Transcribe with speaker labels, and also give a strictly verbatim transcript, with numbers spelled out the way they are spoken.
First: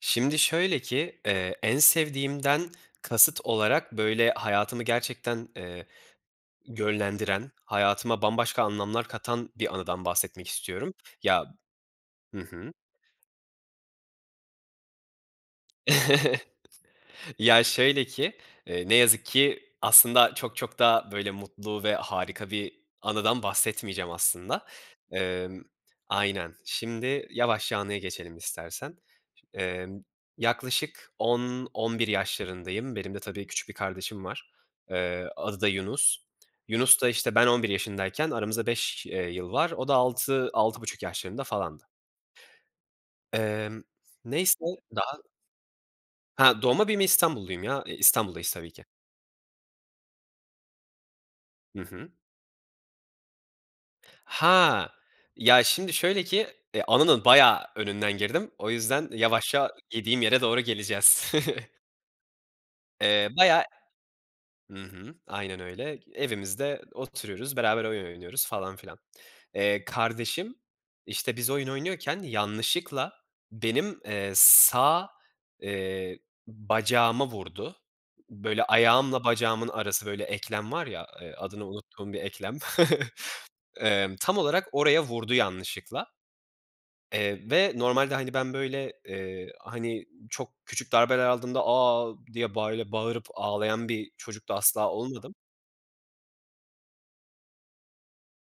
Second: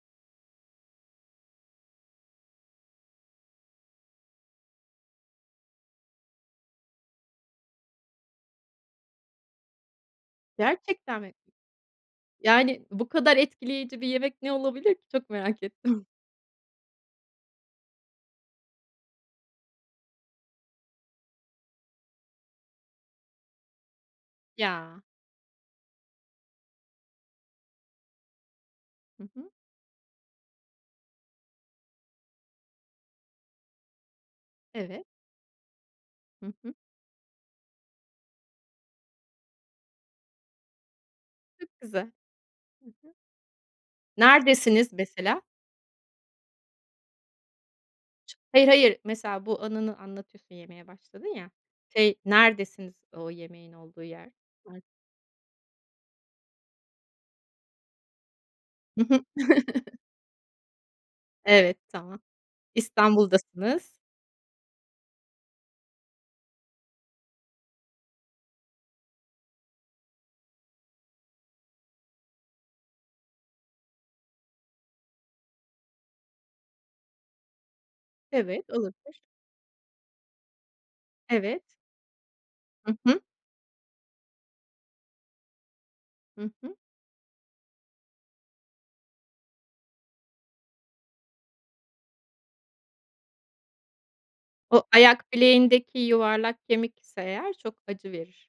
Speaker 1: Şimdi şöyle ki, eee, en sevdiğimden kasıt olarak böyle hayatımı gerçekten, eee, yönlendiren, hayatıma bambaşka anlamlar katan bir anıdan bahsetmek istiyorum.
Speaker 2: Gerçekten mi?
Speaker 1: Ya hı hı.
Speaker 2: Yani, bu kadar etkileyici bir yemek ne olabilir ki? Çok merak ettim.
Speaker 1: Ya şöyle ki, eee, ne yazık ki aslında çok çok da böyle mutlu ve harika bir anıdan bahsetmeyeceğim aslında.
Speaker 2: Ya.
Speaker 1: Emm, aynen şimdi yavaşça anıya geçelim istersen.
Speaker 2: Hı hı.
Speaker 1: Emm, yaklaşık on on bir yaşlarındayım. Benim de tabii küçük bir kardeşim var,
Speaker 2: Evet.
Speaker 1: eee, adı da Yunus.
Speaker 2: Hı hı.
Speaker 1: Yunus da işte ben on bir yaşındayken aramızda beş eee, yıl var. O da altı altı buçuk yaşlarında
Speaker 2: Çok
Speaker 1: falandı.
Speaker 2: güzel. Hı hı.
Speaker 1: Emm. Neyse.
Speaker 2: Neredesiniz
Speaker 1: Daha
Speaker 2: mesela?
Speaker 1: Ha doğma büyüme İstanbulluyum ya. Eee,
Speaker 2: Ç
Speaker 1: İstanbul'dayız
Speaker 2: hayır,
Speaker 1: tabii ki.
Speaker 2: hayır. Mesela bu anını anlatıyorsun, yemeye başladın ya.
Speaker 1: Hı hı.
Speaker 2: Şey, neredesiniz o yemeğin olduğu yer? [unintelligible]
Speaker 1: Ha, ya şimdi şöyle ki, eee, anının bayağı önünden girdim, o
Speaker 2: Hı
Speaker 1: yüzden
Speaker 2: hı.
Speaker 1: yavaşça yediğim yere doğru geleceğiz.
Speaker 2: Evet, tamam.
Speaker 1: Eee, bayağı
Speaker 2: İstanbul'dasınız.
Speaker 1: hı hı, aynen öyle evimizde oturuyoruz, beraber oyun oynuyoruz falan filan. Eee, kardeşim işte, biz oyun oynuyorken yanlışlıkla benim, eee, sağ, eee, bacağıma vurdu. Böyle
Speaker 2: Evet, olabilir.
Speaker 1: ayağımla bacağımın arası böyle eklem var ya, eee,
Speaker 2: Evet.
Speaker 1: adını unuttuğum bir eklem.
Speaker 2: Hı hı.
Speaker 1: Eee, tam olarak oraya vurdu yanlışlıkla.
Speaker 2: Hı hı.
Speaker 1: Eee, ve normalde hani, ben böyle, eee, hani, çok küçük darbeler aldığımda "A!" diye bayla bağırıp ağlayan bir çocuk da
Speaker 2: O
Speaker 1: asla
Speaker 2: ayak
Speaker 1: olmadım.
Speaker 2: bileğindeki yuvarlak kemik ise eğer çok acı verir.